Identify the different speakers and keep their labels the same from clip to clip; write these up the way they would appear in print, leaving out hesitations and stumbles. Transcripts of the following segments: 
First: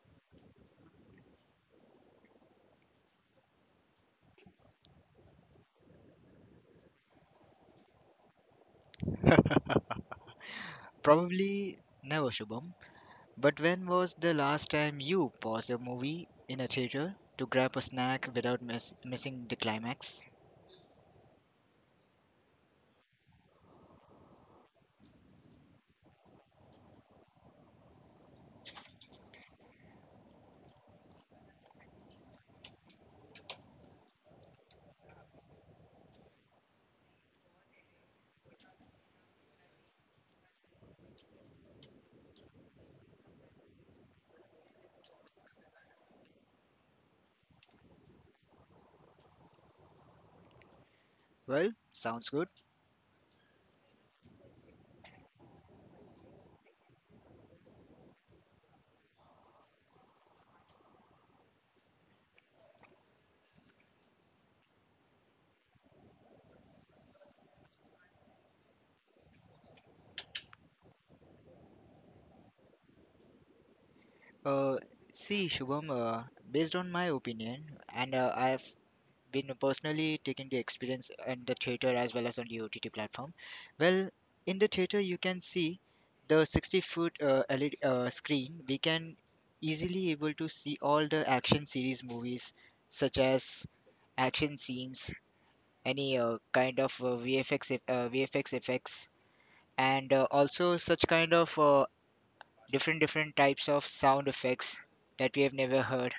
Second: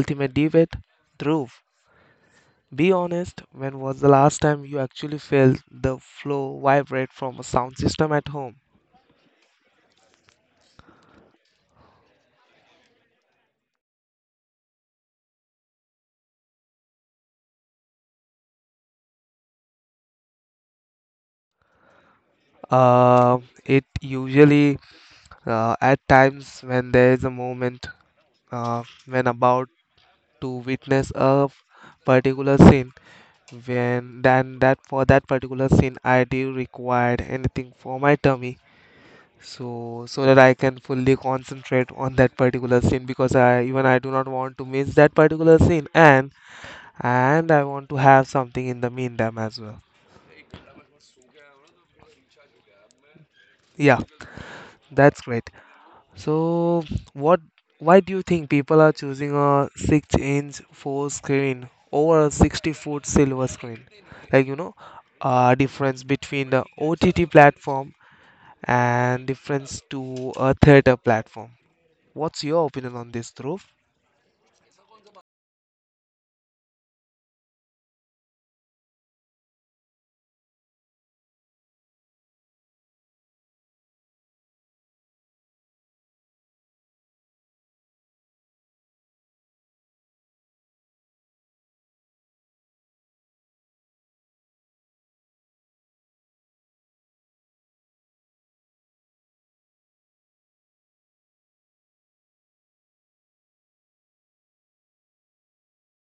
Speaker 1: ultimate debate, Dhruv. Be honest, when was the last time you actually felt the flow vibrate from a sound system at home?
Speaker 2: Probably never, Shubham. But when was the last time you paused a movie in a theater to grab a snack without missing the climax?
Speaker 1: Uh, it usually, at times when there is a moment, when about to witness a particular scene, when then that for that particular scene I do required anything for my tummy, so that I can fully concentrate on that particular scene because I, even I do not want to miss that particular scene, and I want to have something in the meantime as well.
Speaker 2: Well, sounds good.
Speaker 1: Yeah, that's great. So what why do you think people are choosing a 6-inch 4 screen over a 60-foot silver screen? Like you know, difference between the OTT platform and difference to a theater platform. What's your opinion on this, Dhruv?
Speaker 2: Uh, see, Shubham, based on my opinion, and I've been personally taking the experience in the theater as well as on the OTT platform. Well, in the theater, you can see the 60 foot LED screen. We can easily able to see all the action series movies such as action scenes, any kind of VFX effects, and also such kind of different types of sound effects that we have never heard.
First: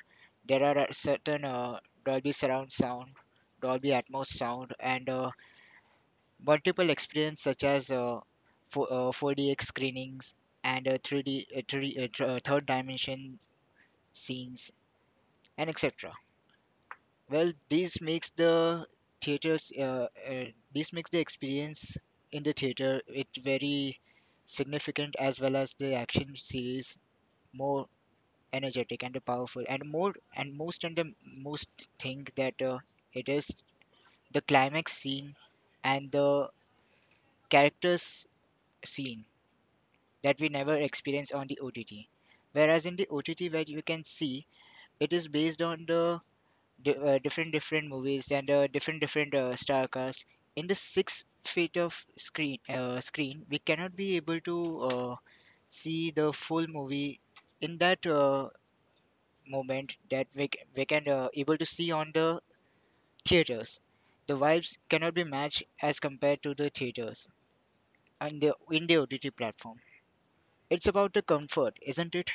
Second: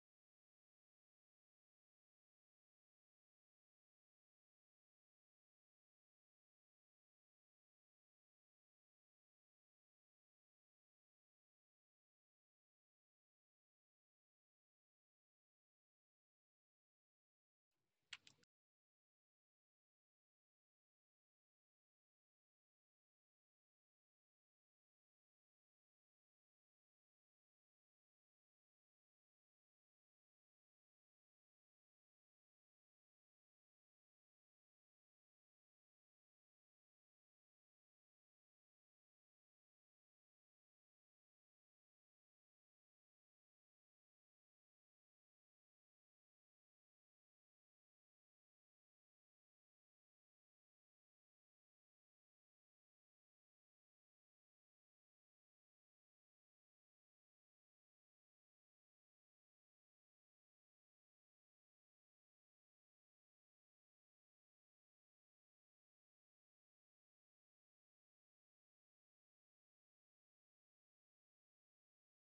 Speaker 2: There are certain Dolby surround sound, Dolby Atmos sound, and multiple experience such as 4DX screenings and 3D, third dimension scenes and etc. Well, this makes the theaters, uh, uh, this makes the experience in the theater it very significant as well as the action series more energetic and powerful and the most thing that it is the climax scene and the characters scene that we never experience on the OTT. Whereas in the OTT, where you can see it is based on the different movies and different star cast in the 6 feet of screen screen we cannot be able to uh, see the full movie in that moment that we can able to see on the theaters. The vibes cannot be matched as compared to the theaters and the in the OTT platform. It's about the comfort, isn't it?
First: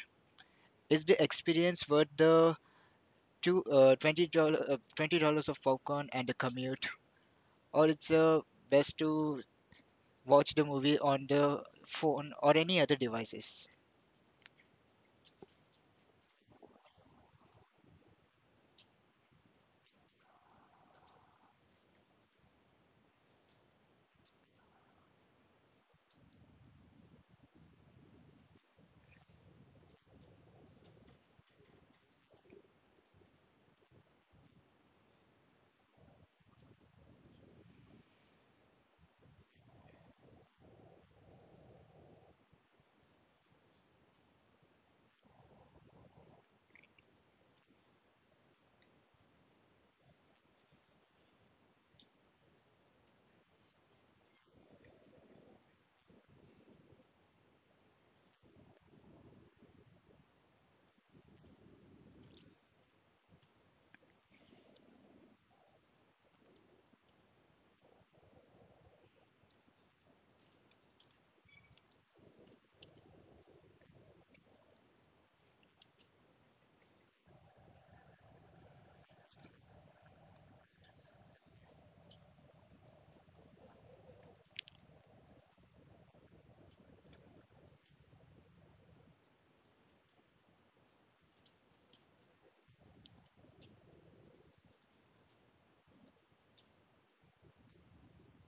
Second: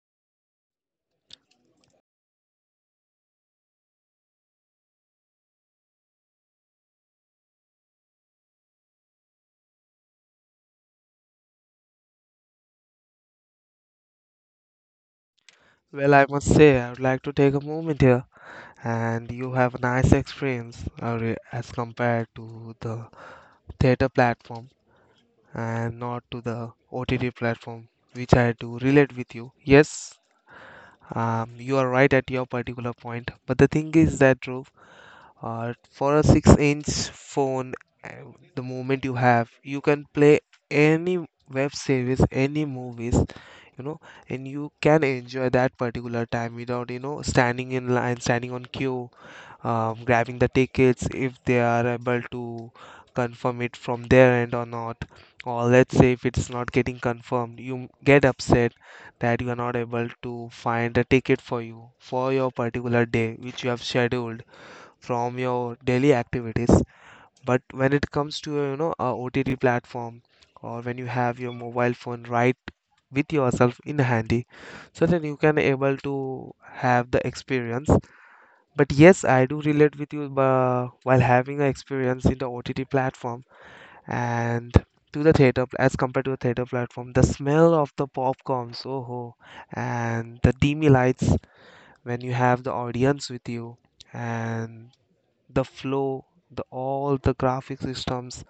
Speaker 2: Is the experience worth the two $20 of popcorn and the commute, or it's best to watch the movie on the phone or any other devices?
Speaker 1: Well, I must say, I would like to take a moment here, and you have a nice experience as compared to the theater platform and not to the OTT platform, which I do relate with you. Yes, you are right at your particular point, but the thing is that, Dhruv, for a 6-inch phone, uh, the moment you have, you can play any web series, any movies, you know, and you can enjoy that particular time without, you know, standing in line, standing on queue, grabbing the tickets if they are able to confirm it from their end or not. Or let's say if it's not getting confirmed, you get upset that you are not able to find a ticket for you for your particular day which you have scheduled from your daily activities. But when it comes to, you know, a OTT platform, or when you have your mobile phone right with yourself in handy, so then you can able to have the experience. But yes, I do relate with you while having an experience in the OTT platform and to the as compared to the theater platform. The smell of the popcorns, oh, ho, and the dimmy lights when you have the audience with you, and the flow, the all the graphic systems,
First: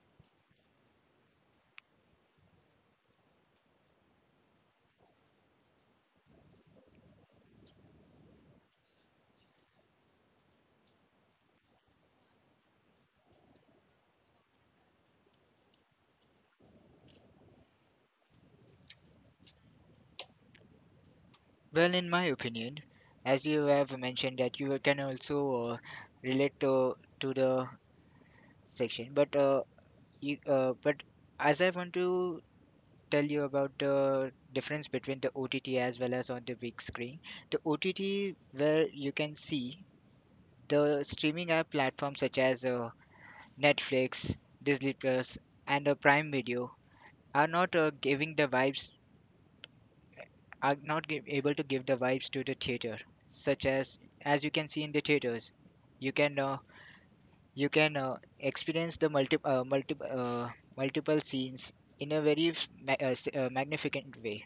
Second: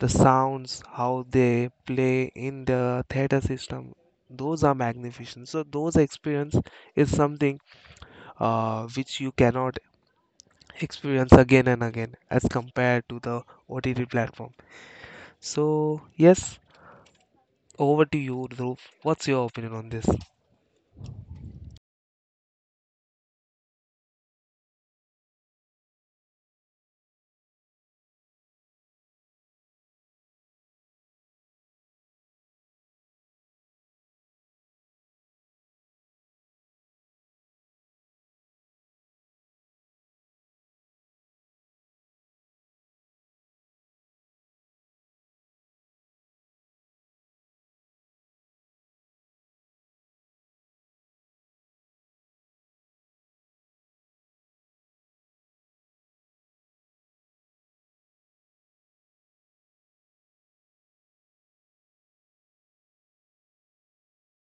Speaker 1: the sounds, how they play in the theater system, those are magnificent. So those experience is something, which you cannot experience again and again as compared to the OTT platform. So yes, over to you, Dhruv. What's your opinion on this?
Speaker 2: Well, in my opinion, as you have mentioned that you can also uh, relate to the section, but as I want to tell you about the difference between the OTT as well as on the big screen, the OTT where you can see the streaming app platforms such as Netflix, Disney Plus, and Prime Video are not giving the vibes, are not able to give the vibes to the theater, such as you can see in the theaters you can experience the multiple scenes in a very magnificent way,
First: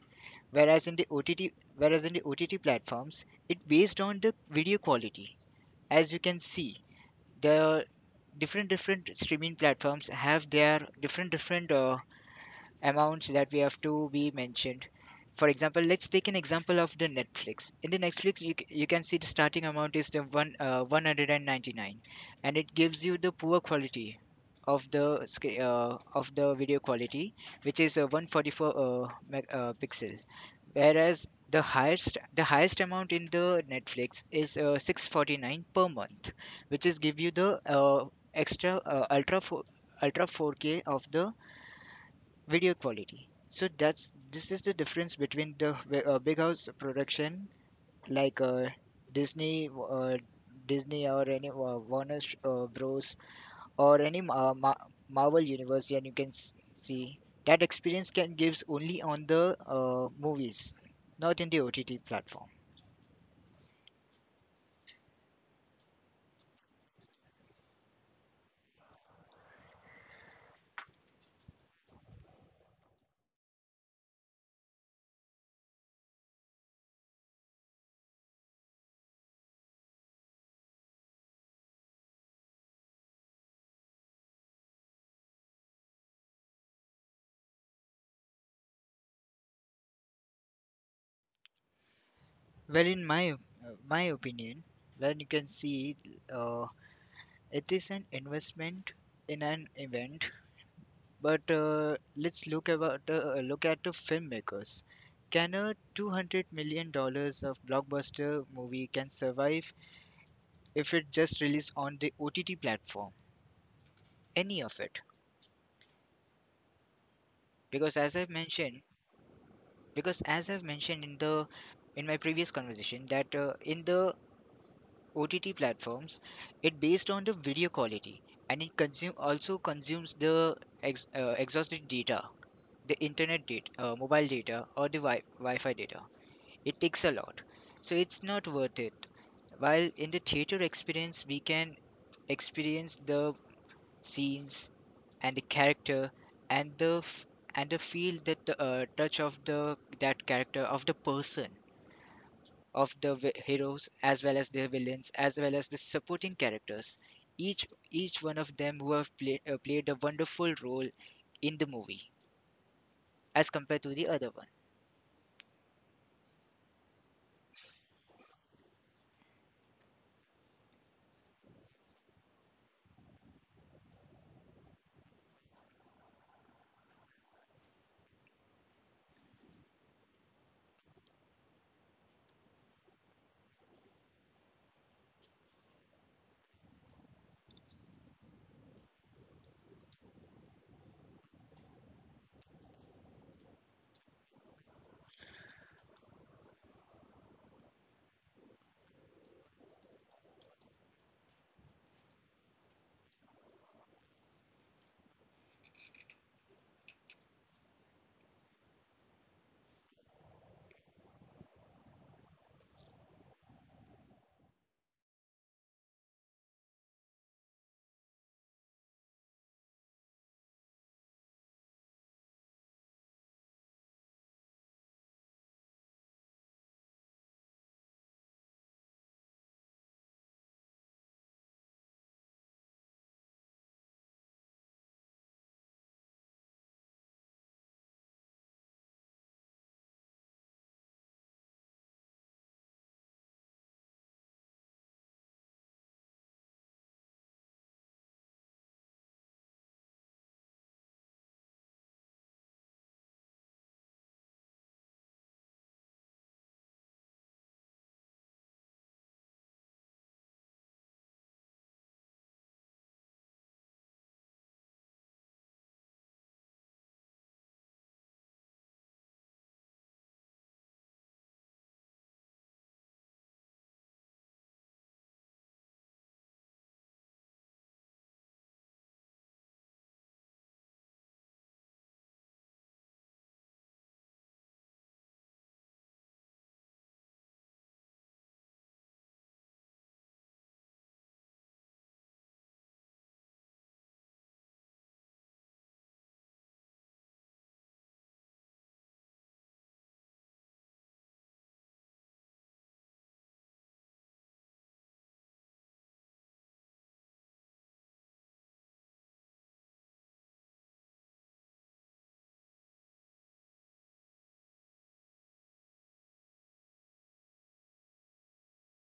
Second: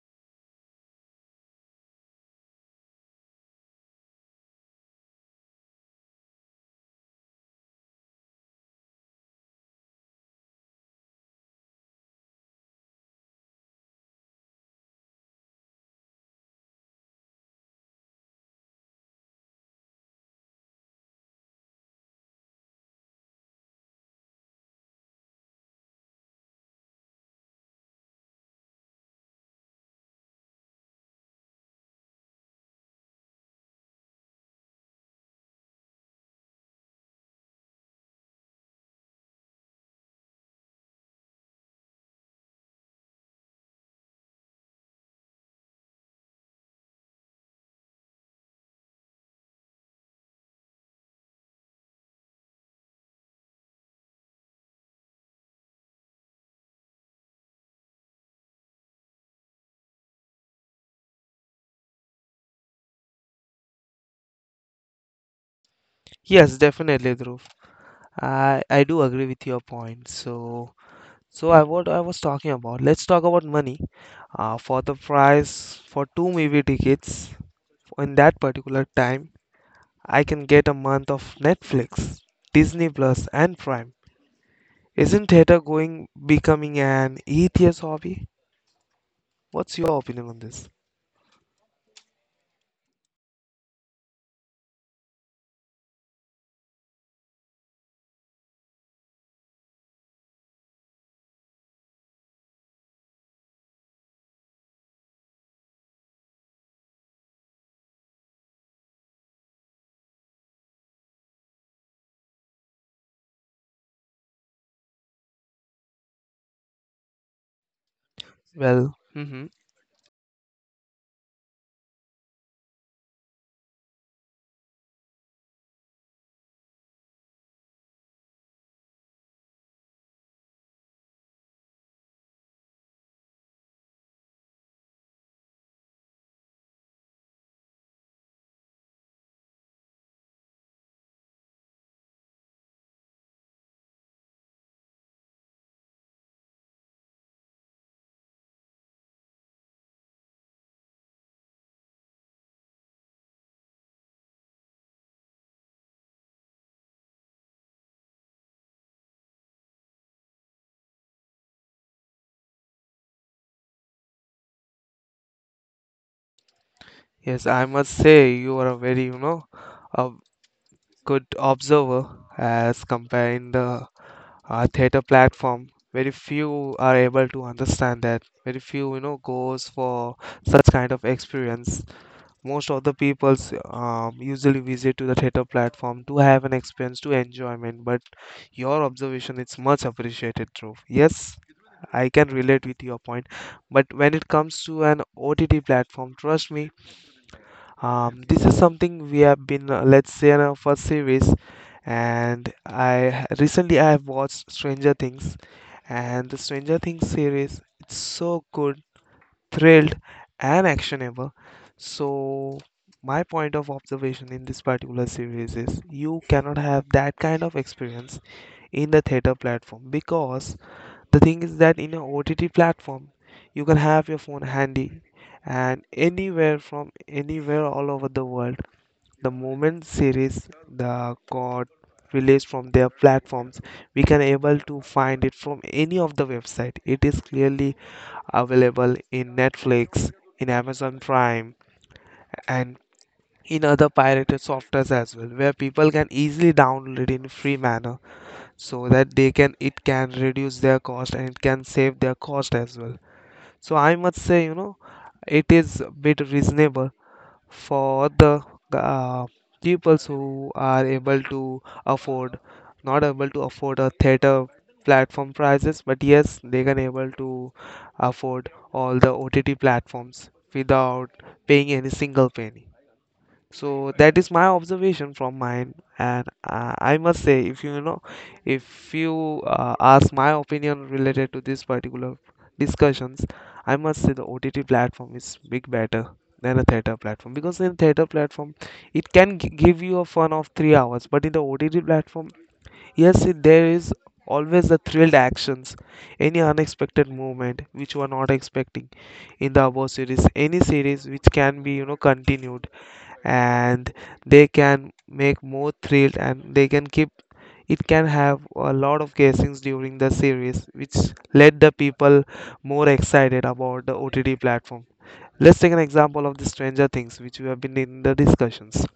Speaker 2: whereas in the OTT platforms it based on the video quality, as you can see the different streaming platforms have their different amounts that we have to be mentioned. For example, let's take an example of the Netflix. In the Netflix, you can see the starting amount is the one 199, and it gives you the poor quality of the video quality, which is 144 pixel, whereas the highest amount in the Netflix is 649 per month, which is give you the extra ultra 4K of the video quality. So that's this is the difference between the big house production like Disney, uh, Disney or any Warner Bros or any Marvel universe, and you can see that experience can gives only on the movies, not in the OTT platform.
Speaker 1: Yes, definitely, Dhruv. I do agree with your point. So I what I was talking about. Let's talk about money. For the price for two movie tickets in that particular time, I can get a month of Netflix, Disney Plus, and Prime. Isn't theater going becoming an atheist hobby? What's your opinion on this?
Speaker 2: Well, in my opinion, when you can see uh, it is an investment in an event. But let's look about look at the filmmakers. Can a $200 million of blockbuster movie can survive if it just released on the OTT platform? Any of it? Because as I've mentioned,
Speaker 1: Well, hmm,
Speaker 2: because as I've mentioned in my previous conversation that in the OTT platforms, it based on the video quality, and it consumes the exhausted data, the internet data, mobile data, or the Wi-Fi data. It takes a lot. So it's not worth it. While in the theater experience, we can experience the scenes and the character and the f- and the feel that the touch of the that character of the person heroes as well as the villains as well as the supporting characters, each each one of them who have played a wonderful role in the movie as compared to the other one.
Speaker 1: yes, I must say you are a very, you know, a good observer. As comparing the theater platform, very few are able to understand that. Very few, you know, goes for such kind of experience. Most of the peoples usually visit to the theater platform to have an experience, to enjoyment, but your observation is much appreciated, Dhruv. Yes, I can relate with your point, but when it comes to an OTT platform, trust me, this is something we have been, let's say, in our first series, and recently I have watched Stranger Things, and the Stranger Things series, it's so good, thrilled, and actionable. So my point of observation in this particular series is you cannot have that kind of experience in the theater platform, because the thing is that in a OTT platform you can have your phone handy, and anywhere from anywhere all over the world, the moment series the got released from their platforms, we can able to find it from any of the website. It is clearly available in Netflix, in Amazon Prime, and in other pirated softwares as well, where people can easily download it in free manner, so that they can, it can reduce their cost and it can save their cost as well. So I must say, you know, it is a bit reasonable for the, uh, people who are able to afford, not able to afford a theater platform prices, but yes, they can able to afford all the OTT platforms without paying any single penny. So that is my observation from mine, and I must say, if you know, if you ask my opinion related to this particular discussions, I must say the OTT platform is big better than a theater platform, because in theater platform it can give you a fun of 3 hours, but in the OTT platform, yes, it, there is always the thrilled actions, any unexpected movement which you are not expecting in the above series, any series which can be, you know, continued, and they can make more thrilled and they can keep, it can have a lot of guessings during the series which led the people more excited about the OTT platform. Let's take an example of the Stranger Things which we have been in the discussions.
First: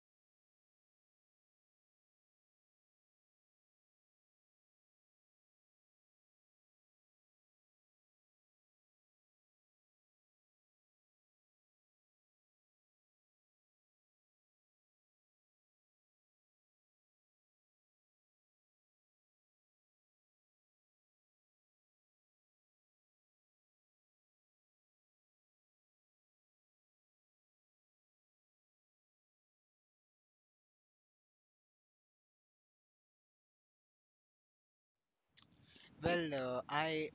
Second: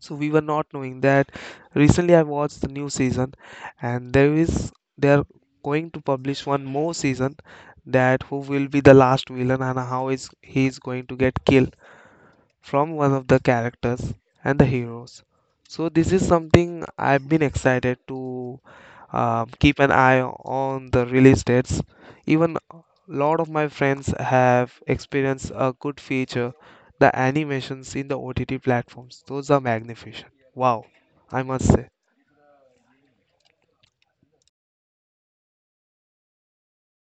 Speaker 1: So we were not knowing that recently I watched the new season, and there is, they are going to publish one more season, that who will be the last villain and how is he is going to get killed from one of the characters and the heroes. So this is something I've been excited to, keep an eye on the release dates. Even a lot of my friends have experienced a good feature, the animations in the OTT platforms. Those are magnificent. Wow, I must say.
Speaker 2: I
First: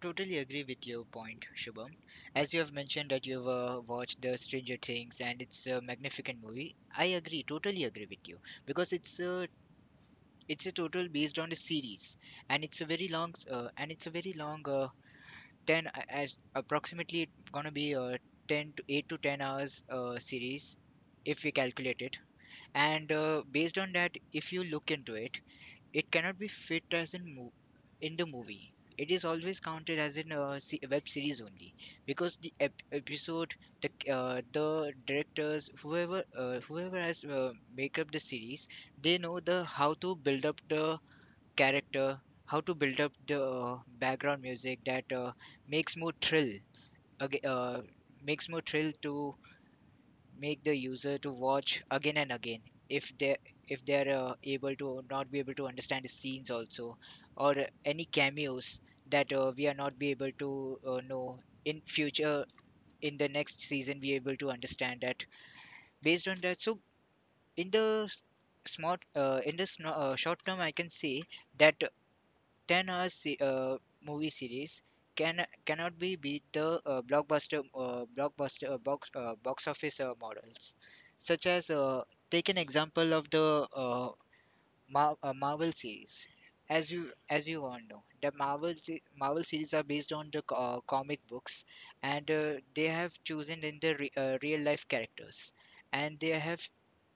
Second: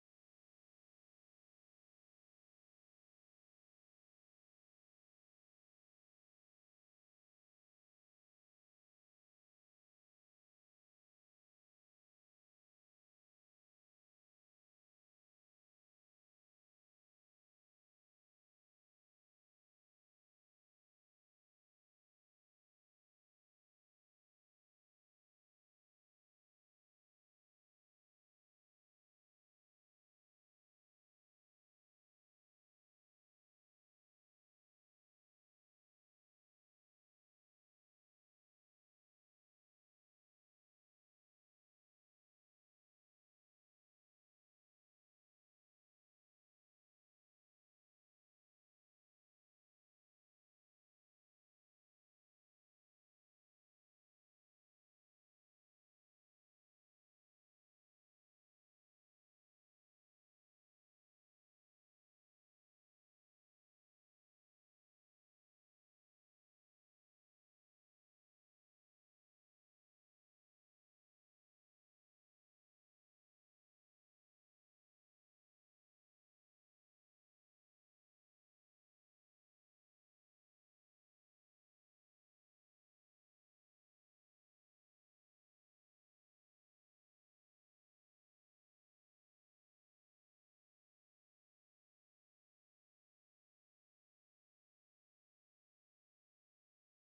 Speaker 2: totally agree with your point, Shubham. As you have mentioned that you've watched the Stranger Things and it's a magnificent movie. I agree, totally agree with you, because it's a total based on a series, and it's a very long 10 as approximately it's gonna be a 10 to 8 to 10 hours series, if we calculate it. And based on that, if you look into it, it cannot be fit in the movie. It is always counted as in a web series only because episode, the the directors, whoever has make up the series, they know the how to build up the character, how to build up the background music that makes more thrill. Aga Makes more thrill to make the user to watch again and again, if they if they're able to not be able to understand the scenes also, or any cameos that we are not be able to know in future. In the next season, we able to understand that based on that. So in the s- in the short term, I can say that 10 hour movie series cannot be beat the blockbuster box office models, such as take an example of the Marvel series. As you as you all know, the Marvel series are based on the comic books, and they have chosen in the real life characters, and they have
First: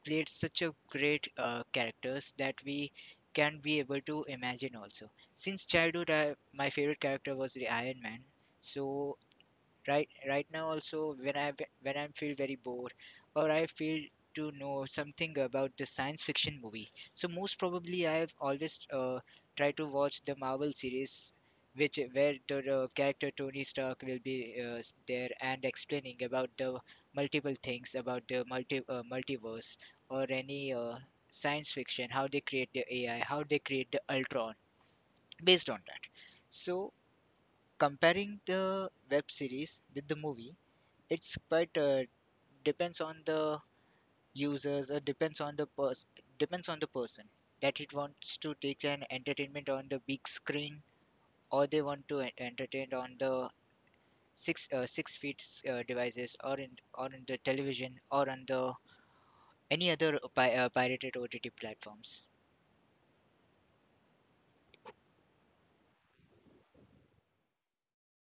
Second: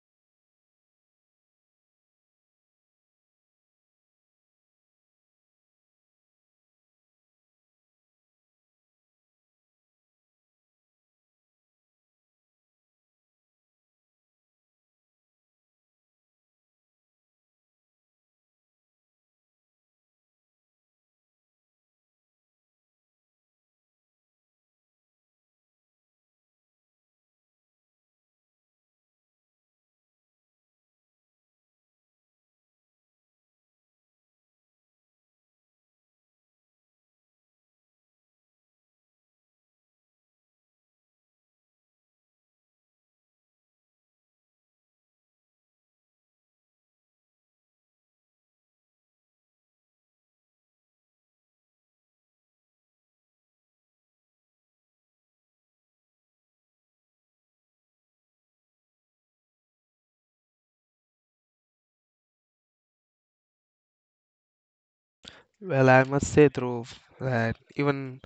Speaker 2: played such a great characters that we can be able to imagine also. Since childhood, my favorite character was the Iron Man. So right now also, when I feel very bored or I feel to know something about the science fiction movie, so most probably I have always tried to watch the Marvel series, which where the character Tony Stark will be there and explaining about the multiple things about the multiverse, or any science fiction, how they create the AI, how they create the ultron based on that. So, comparing the web series with the movie, it's quite depends on the users, or depends on the person, depends on the person that it wants to take an entertainment on the big screen, or they want to entertain on the 6 feet devices, or in or on the television, or on the any other pirated OTT platforms.
Speaker 1: Well, I must say, Dhruv, that even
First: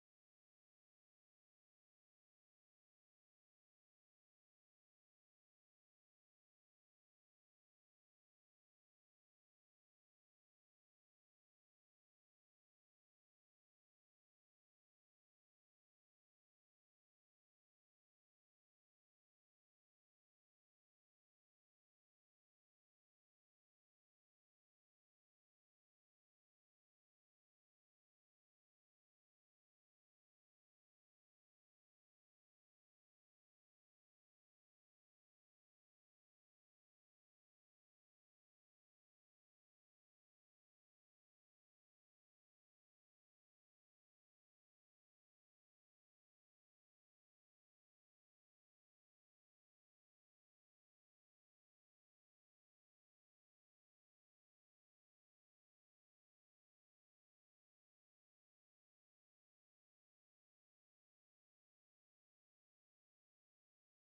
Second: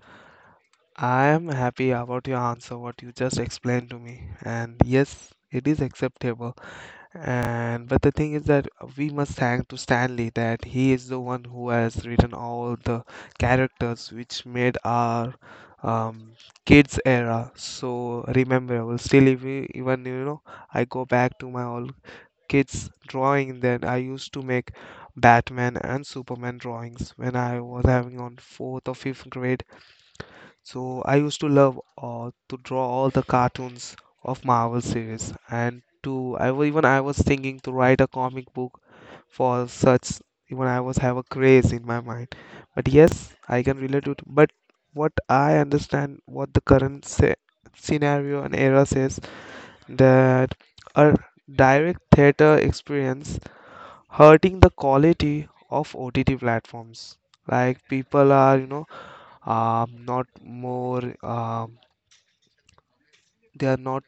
Speaker 1: I am happy about your answer, what you just explained to me. And yes, it is acceptable. And but the thing is that we must thank to Stanley that he is the one who has written all the characters which made our um, kids era so rememberable. Still, if we, even you know, I go back to my old kids drawing, then I used to make Batman and Superman drawings when I was having on fourth or fifth grade. So I used to love to draw all the cartoons of Marvel series, and to even I was thinking to write a comic book for such. Even I was have a craze in my mind. But yes, I can relate to it. But what I understand, what the current scenario and era says, that a direct theater experience hurting the quality of OTT platforms. Like people are, you know, not more, they are not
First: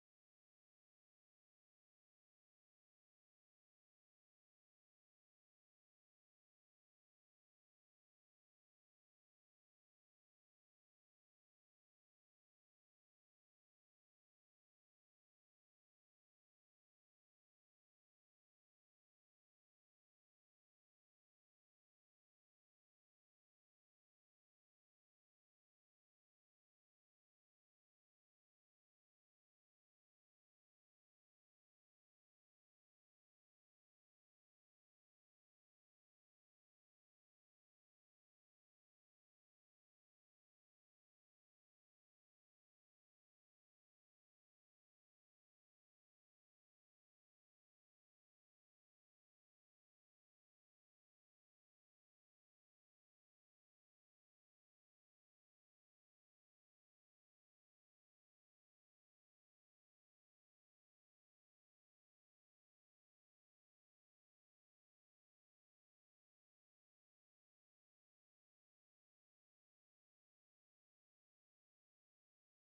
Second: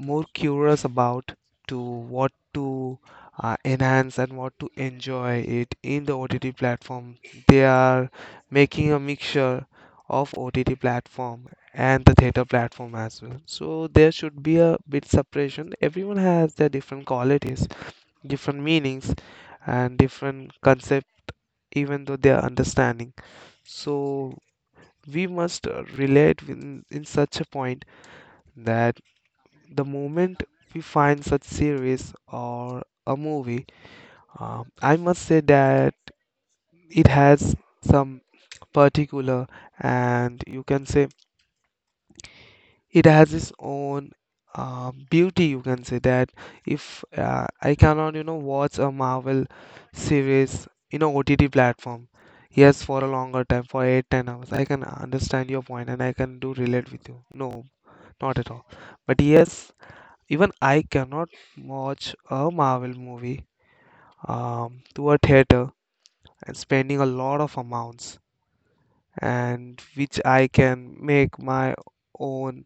Speaker 1: more curious about to what to, enhance and what to enjoy it in the OTT platform. They are making a mixture of OTT platform and the theater platform as well. So there should be a bit separation. Everyone has their different qualities, different meanings, and different concept, even though they are understanding. So we must relate in such a point that the moment we find such series or a movie, I must say that it has some particular, and you can say it has its own beauty. You can say that if I cannot, you know, watch a Marvel series in a OTT platform. Yes, for a longer time, for 8, 10 hours. I can understand your point and I can do relate with you. No, not at all. But yes, even I cannot watch a Marvel movie to a theater and spending a lot of amounts, and which I can make my own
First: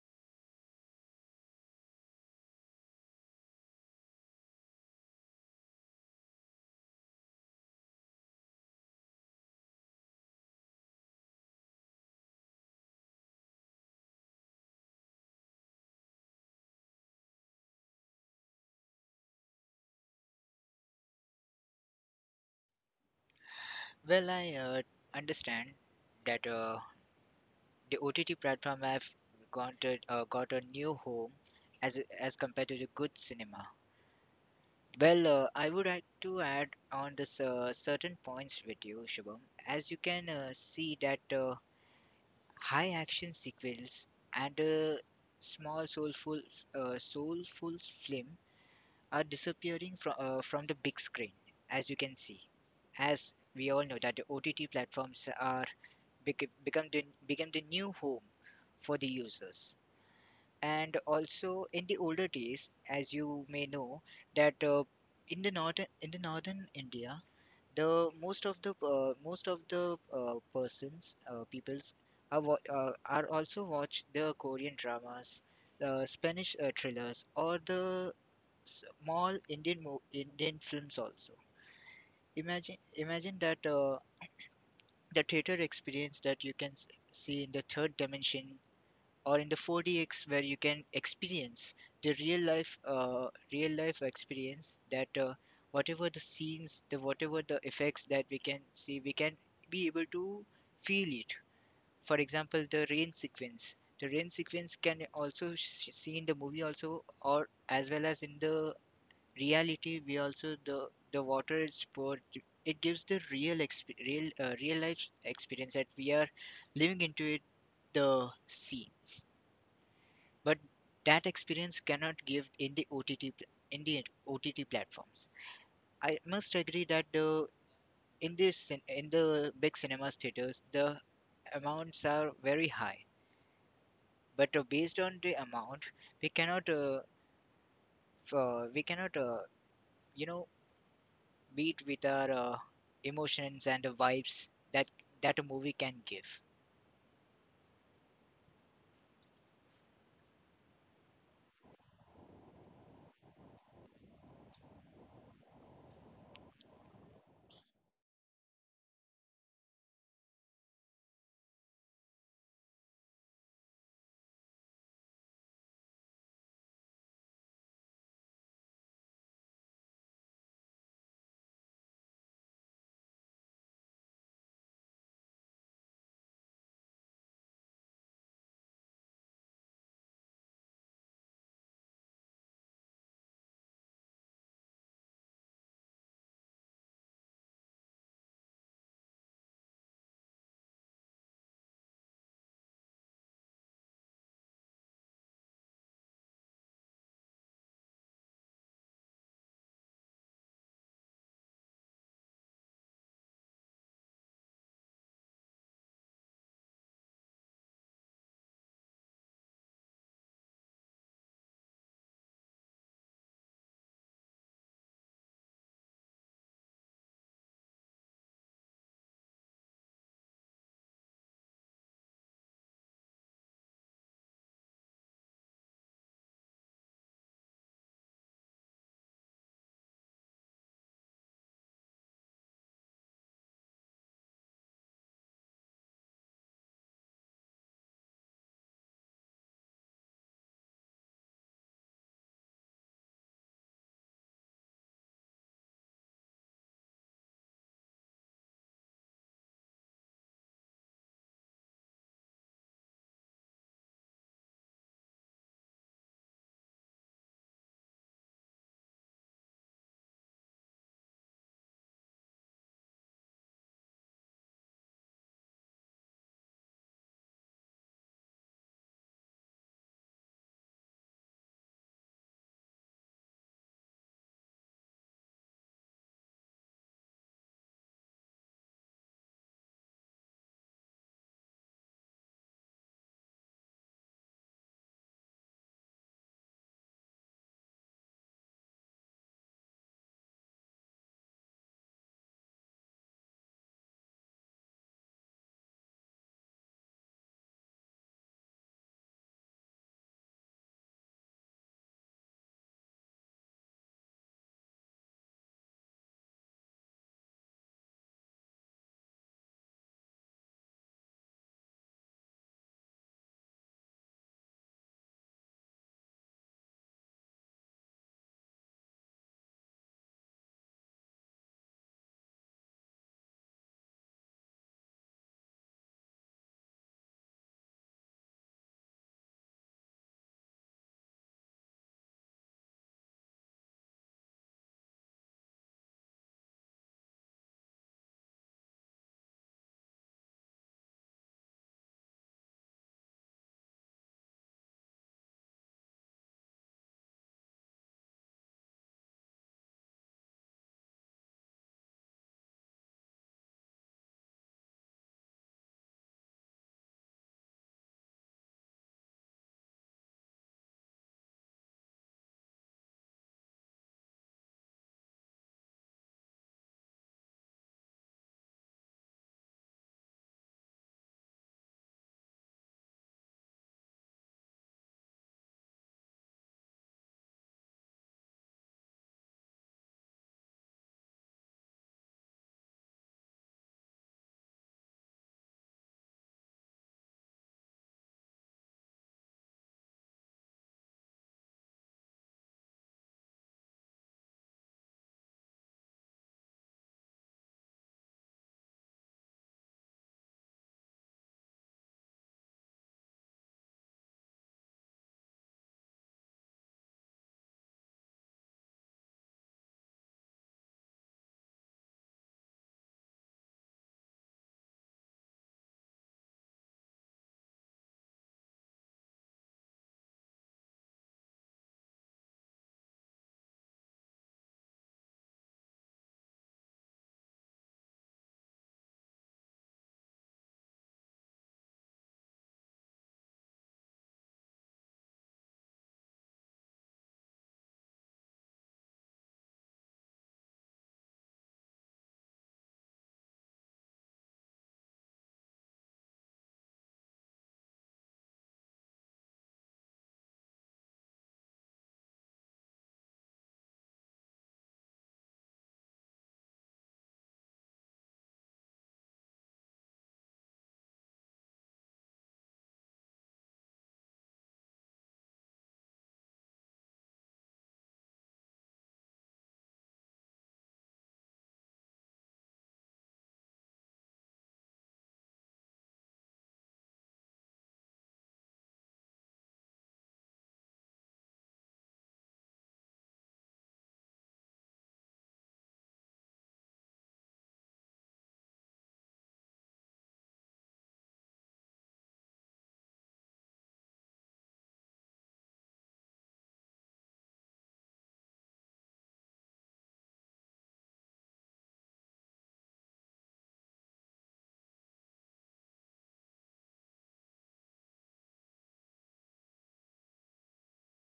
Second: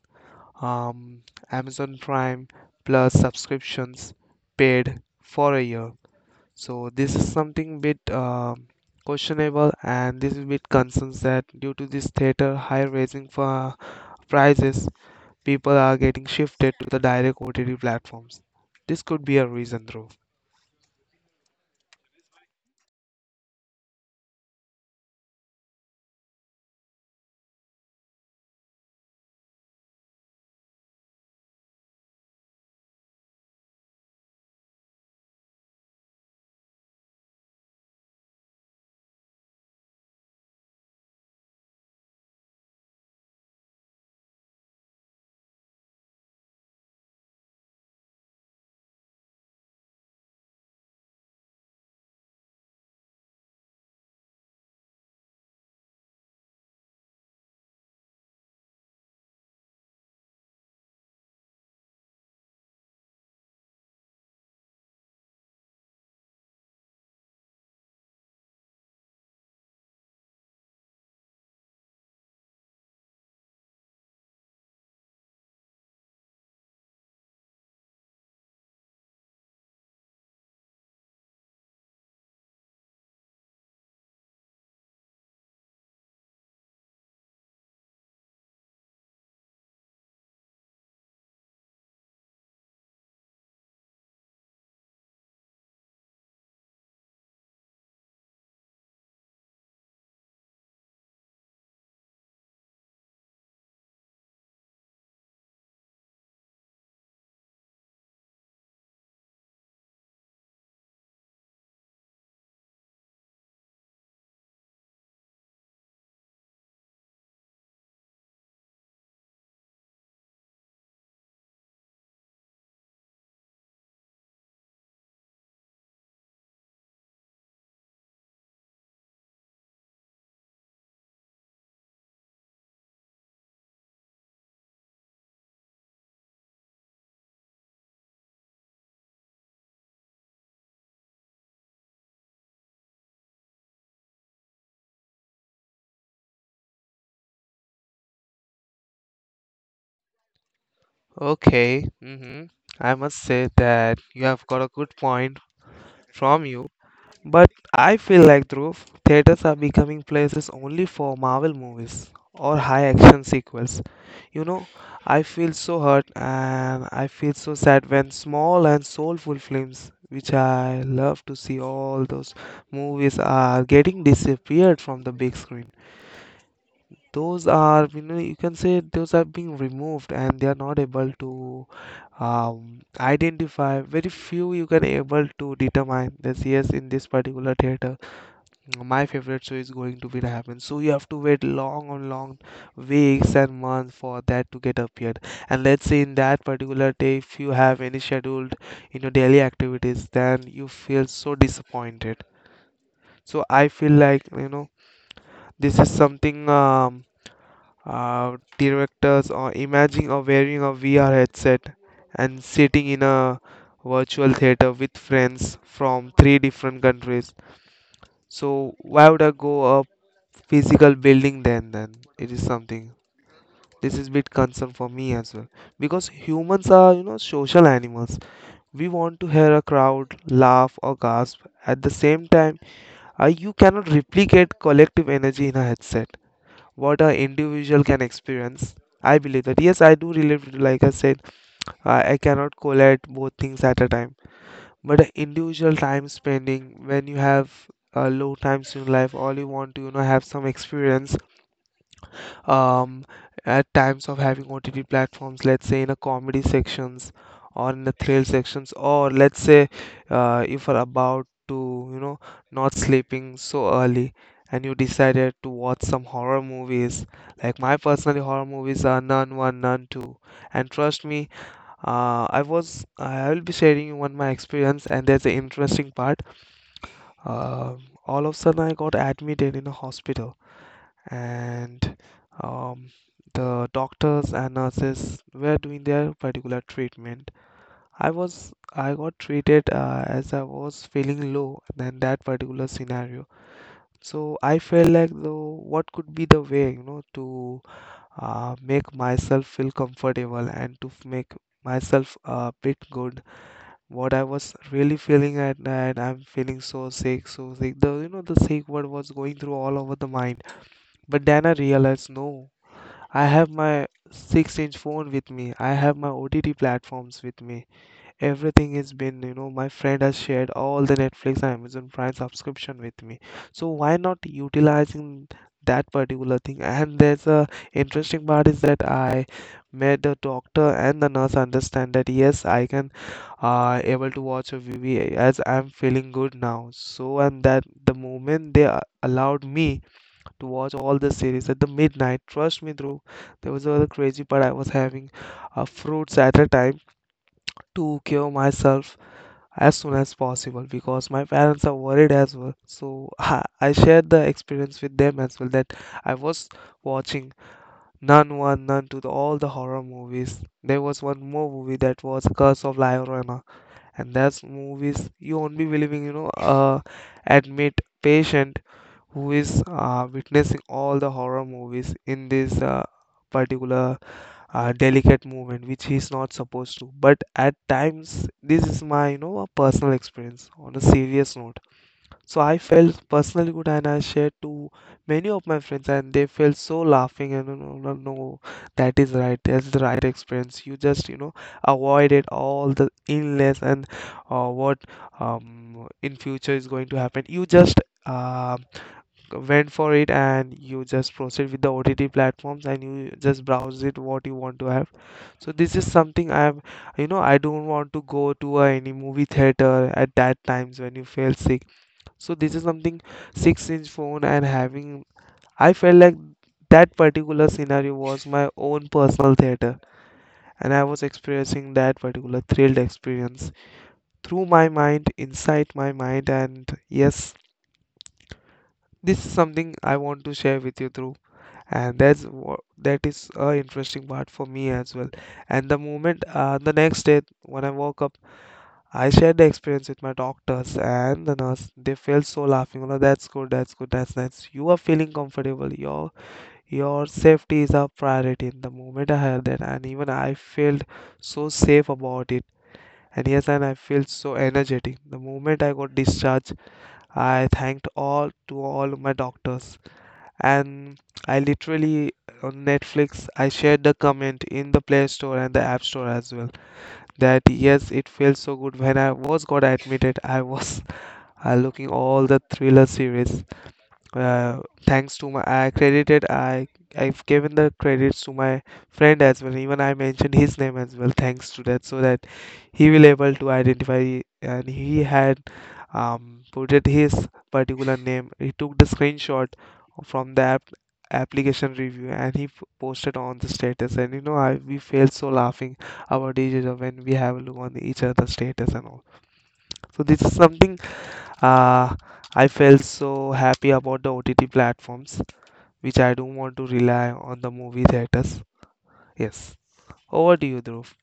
Speaker 1: um, Amazon Prime Plus subscriptions paid for a year. So this is something bit questionable, and this is bit concerns that due to this theater high raising for prices, people are getting shifted to the direct OTT platforms. This could be a reason, Dhruv.
Speaker 2: Well, I understand that the OTT platform have got got a new home as compared to the good cinema. Well, I would like to add on this certain points with you, Shubham. As you can see that high action sequels and small soulful, soulful film are disappearing from the big screen. As you can see, as we all know that the OTT platforms are bec- become the new home for the users, and also in the older days, as you may know, that in the northern India, the most of the persons peoples are also watch the Korean dramas, the Spanish thrillers, or the small Indian films also. Imagine that the theater experience that you can see in the third dimension, or in the 4DX, where you can experience the real life experience that whatever the effects that we can see, we can be able to feel it. For example, the rain sequence can also see in the movie also, or as well as in the reality, we also the water is poured. It gives the real life experience that we are living into it, the scenes. But that experience cannot give in the in the OTT platforms. I must agree that the in the big cinemas theaters, the amounts are very high, but based on the amount, we cannot f- uh, we cannot uh, you know beat with our emotions and the vibes that a movie can give.
Speaker 1: Okay, hmm, I must say that you have got a good point from you, but I feel like, Dhruv, theaters are becoming places only for Marvel movies or high action sequels. You know, I feel so hurt and I feel so sad when small and soulful films, which I love to see all those movies, are getting disappeared from the big screen. Those are, you know, you can say those are being removed and they are not able to, identify. Very few you can able to determine that yes, in this particular theater my favorite show is going to be to happen, so you have to wait long and long weeks and months for that to get appeared. And let's say in that particular day if you have any scheduled, you know, daily activities, then you feel so disappointed. So I feel like, you know, this is something, directors or imagine or wearing a VR headset and sitting in a virtual theater with friends from three different countries. So why would I go a physical building then? Then it is something. This is bit concern for me as well because humans are, you know, social animals. We want to hear a crowd laugh or gasp. At the same time, you cannot replicate collective energy in a headset what a individual can experience. I believe that. Yes, I do relate． you. Like I said, I cannot collect both things at a time. But a individual time spending when you have low times in life, all you want to, you know, have some experience um, at times of having OTT platforms, let's say in a comedy sections or in the thrill sections, or let's say if you're about to, you know, not sleeping so early and you decided to watch some horror movies. Like my personally horror movies are Nun 1, Nun 2. And trust me, I will be sharing you one my experience and there's an interesting part. Um all of a sudden I got admitted in a hospital and um, the doctors and nurses were doing their particular treatment. I got treated as I was feeling low than that particular scenario. So I felt like though what could be the way, you know, to make myself feel comfortable and to make myself a bit good. What I was really feeling at night, I'm feeling so sick, so sick. The, you know, the sick word was going through all over the mind. But then I realized no. I have my 6-inch phone with me. I have my OTT platforms with me. Everything has been, you know, my friend has shared all the Netflix and Amazon Prime subscription with me. So why not utilizing that particular thing? And there's a interesting part is that I made the doctor and the nurse understand that yes, I can able to watch a movie as I'm feeling good now. So and that the moment they allowed me to watch all the series at the midnight. Trust me, Dhruv, there was a crazy, but I was having fruits at a time to cure myself as soon as possible because my parents are worried as well. So I shared the experience with them as well that I was watching Nun 1, Nun 2, all the horror movies. There was one more movie that was Curse of La Llorona, and that's movies you won't be believing, you know, admit patient who is witnessing all the horror movies in this particular delicate moment which he's not supposed to, but at times this is my, you know, a personal experience on a serious note. So I felt personally good and I shared to many of my friends and they felt so laughing. And no, no, no, that is right, that's the right experience. You just, you know, avoided all the illness and what in future is going to happen. You just um, went for it and you just proceed with the OTT platforms and you just browse it what you want to have. So this is something I have, you know, I don't want to go to any movie theater at that times when you feel sick. So this is something, 6 inch phone and having I felt like that particular scenario was my own personal theater, and I was experiencing that particular thrilled experience through my mind, inside my mind. And yes, this is something I want to share with you through. And that's what, that is a interesting part for me as well. And the moment the next day when I woke up, I shared the experience with my doctors and the nurse. They felt so laughing. Oh, that's good, that's good, that's nice, you are feeling comfortable. Your safety is a priority. In the moment I heard that, and even I felt so safe about it. And yes, and I felt so energetic the moment I got discharged. I thanked all to all my doctors. And I literally on Netflix I shared the comment in the Play Store and the App Store as well, that yes, it feels so good when I was got admitted. I was looking all the thriller series. uh, Thanks to my, I credited, I've given the credits to my friend as well. Even I mentioned his name as well. Thanks to that, so that he will able to identify. And he had put it his particular name. He took the screenshot from the app application review and he posted on the status. And, you know, I we felt so laughing about each other when we have a look on each other's status and all. So this is something uh, I felt so happy about the OTT platforms, which I don't want to rely on the movie theaters. Yes. Over to you, Dhruv.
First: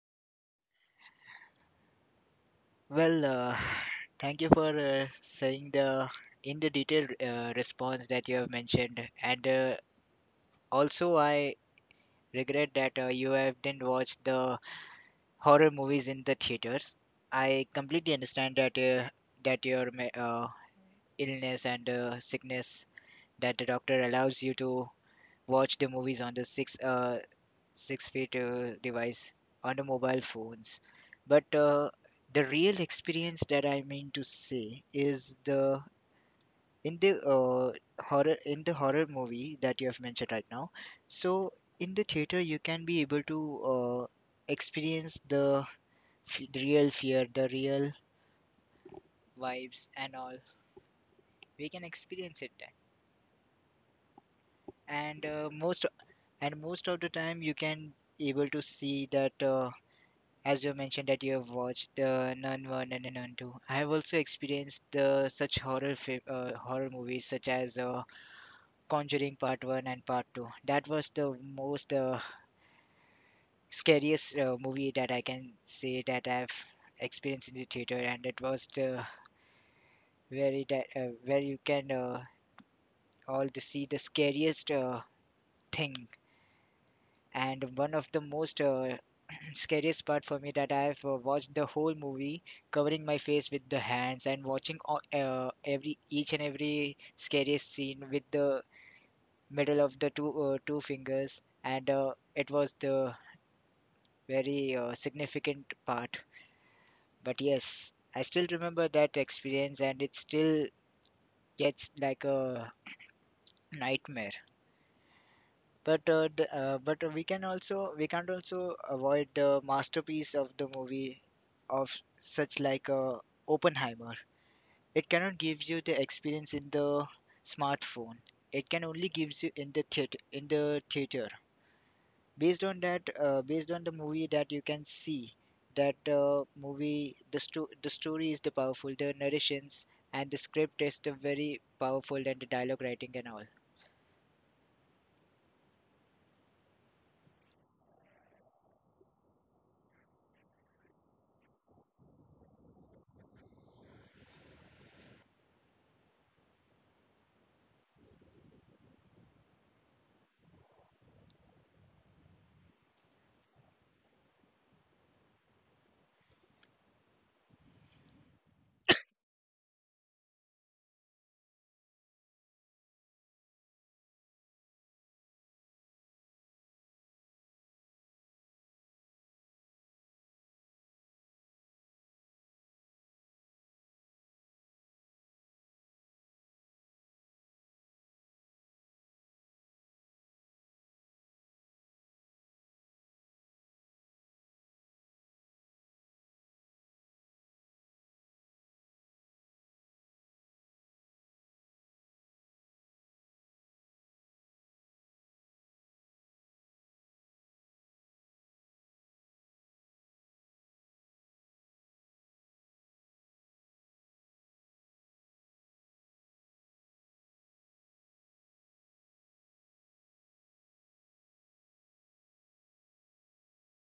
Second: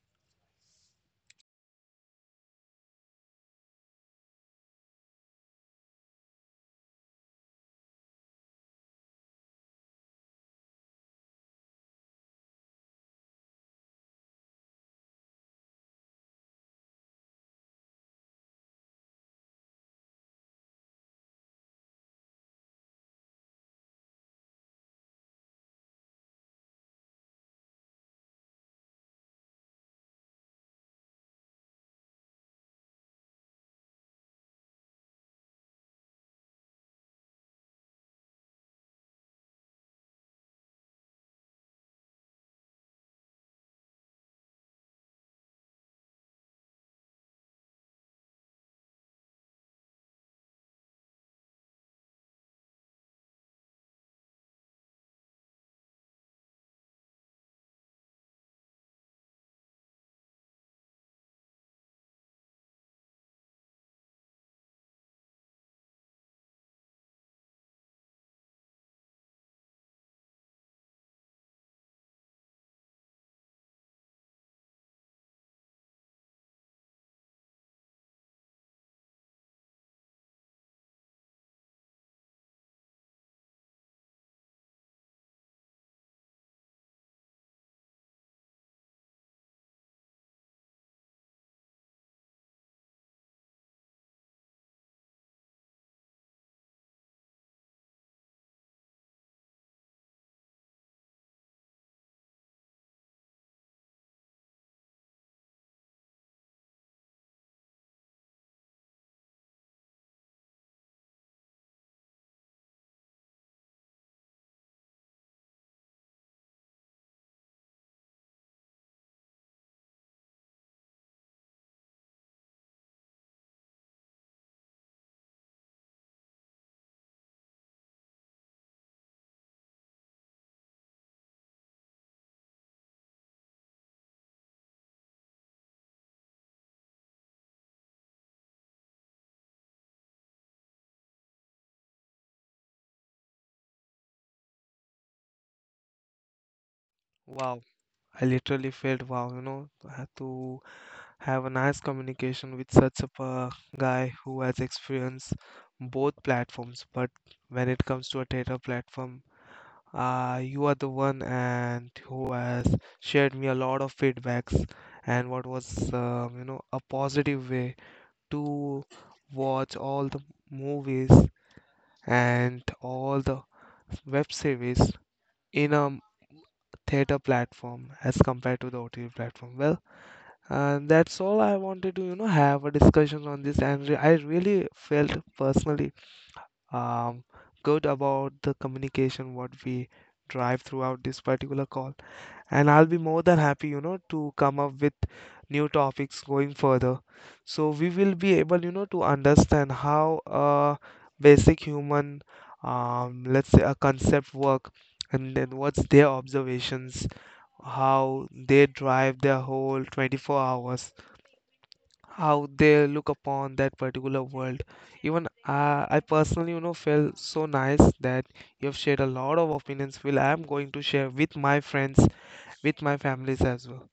Speaker 2: Well, thank you for saying the in the detailed response that you have mentioned and. Also, I regret that you have didn't watch the horror movies in the theaters. I completely understand that your illness and sickness, that the doctor allows you to watch the movies on the 6 feet device on the mobile phones, but the real experience that I mean to say is the in the horror in the horror movie that you have mentioned right now. So in the theater you can be able to uh, experience the real fear, the real vibes and all. We can experience it there. And most of the time you can able to see that as you mentioned that you have watched Nun 1 and Nun 2. I have also experienced the such horror movies such as Conjuring Part 1 and Part 2. That was the most scariest movie that I can say that I've experienced in the theater, and it was the very that where you can all to see the scariest thing. And one of the most scariest part for me that I've watched the whole movie, covering my face with the hands and watching every each and every scariest scene with the middle of the two fingers, and it was the very significant part. But yes, I still remember that experience, and it still gets like a nightmare. But we can't also avoid the masterpiece of the movie, of such like Oppenheimer. It cannot give you the experience in the smartphone. It can only gives you in the theater, based on that based on the movie that you can see that movie the story is the powerful, the narrations, and the script is the very powerful, and the dialogue writing and all.
Speaker 1: Wow. I literally felt wow, you know, to have a nice communication with such a guy who has experienced both platforms. But when it comes to a theater platform, you are the one and who has shared me a lot of feedbacks and what was, you know, a positive way to watch all the movies and all the web series in a theater platform as compared to the OTT platform. Well, and that's all I wanted to, you know, have a discussion on this, and I really felt personally um, good about the communication what we drive throughout this particular call. And I'll be more than happy, you know, to come up with new topics going further. So we will be able, you know, to understand how a basic human, let's say, a concept work, and then what's their observations, how they drive their whole 24 hours, how they look upon that particular world. Even I personally, you know, felt so nice that you have shared a lot of opinions, Will. I am going to share with my friends, with my families as well.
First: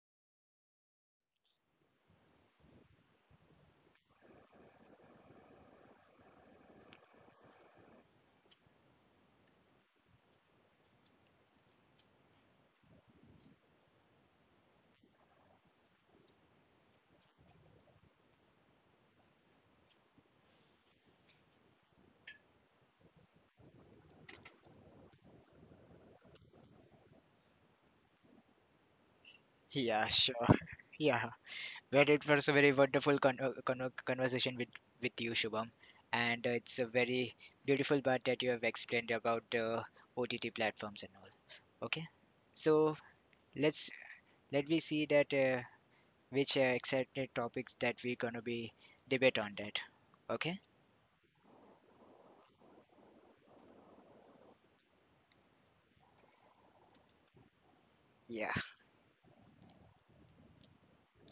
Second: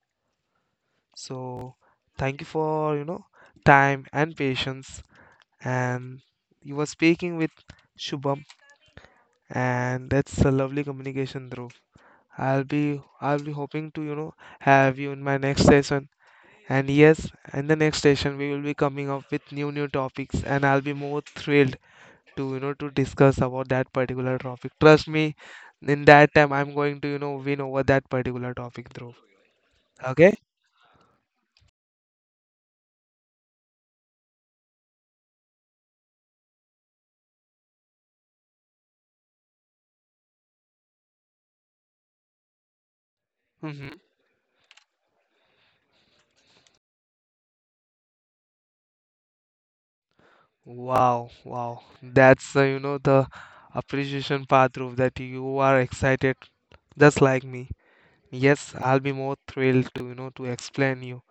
Speaker 1: So thank you for, you know, time and patience. And you were speaking with Shubham, and that's a lovely communication, Dhruv. I'll be hoping to, you know, have you in my next session. And yes, in the next session we will be coming up with new topics and I'll be more thrilled to, you know, to discuss about that particular topic. Trust me, in that time I'm going to, you know, win over that particular topic, Dhruv.
Speaker 2: Yeah,
Speaker 1: Okay?
Speaker 2: sure. Yeah. Well, it was a very wonderful conversation with you, Shubham, and it's a very beautiful part that you have explained about the OTT platforms and all. Okay. So let's
Speaker 1: Hmm.
Speaker 2: let me see that which are excited topics that we're gonna be debate on that. Okay?
Speaker 1: Wow, wow. That's, you know, the appreciation part, Dhruv, that you are excited just like me.
Speaker 2: Yeah.
Speaker 1: Yes, I'll be more thrilled to, you know, to explain you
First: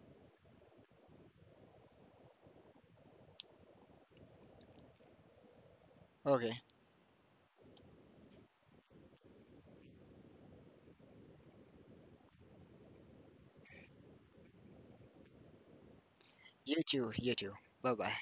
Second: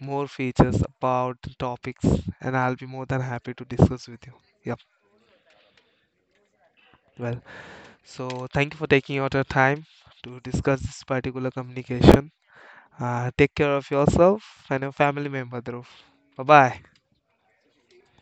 Speaker 1: more features about the topics and I'll be more than happy to discuss with you. Yep.
Speaker 2: Okay.
Speaker 1: Well. So, thank you for taking out your time to discuss this particular communication. Take care of yourself and your family member, Dhruv. Bye bye.
Speaker 2: You too. You too. Bye bye.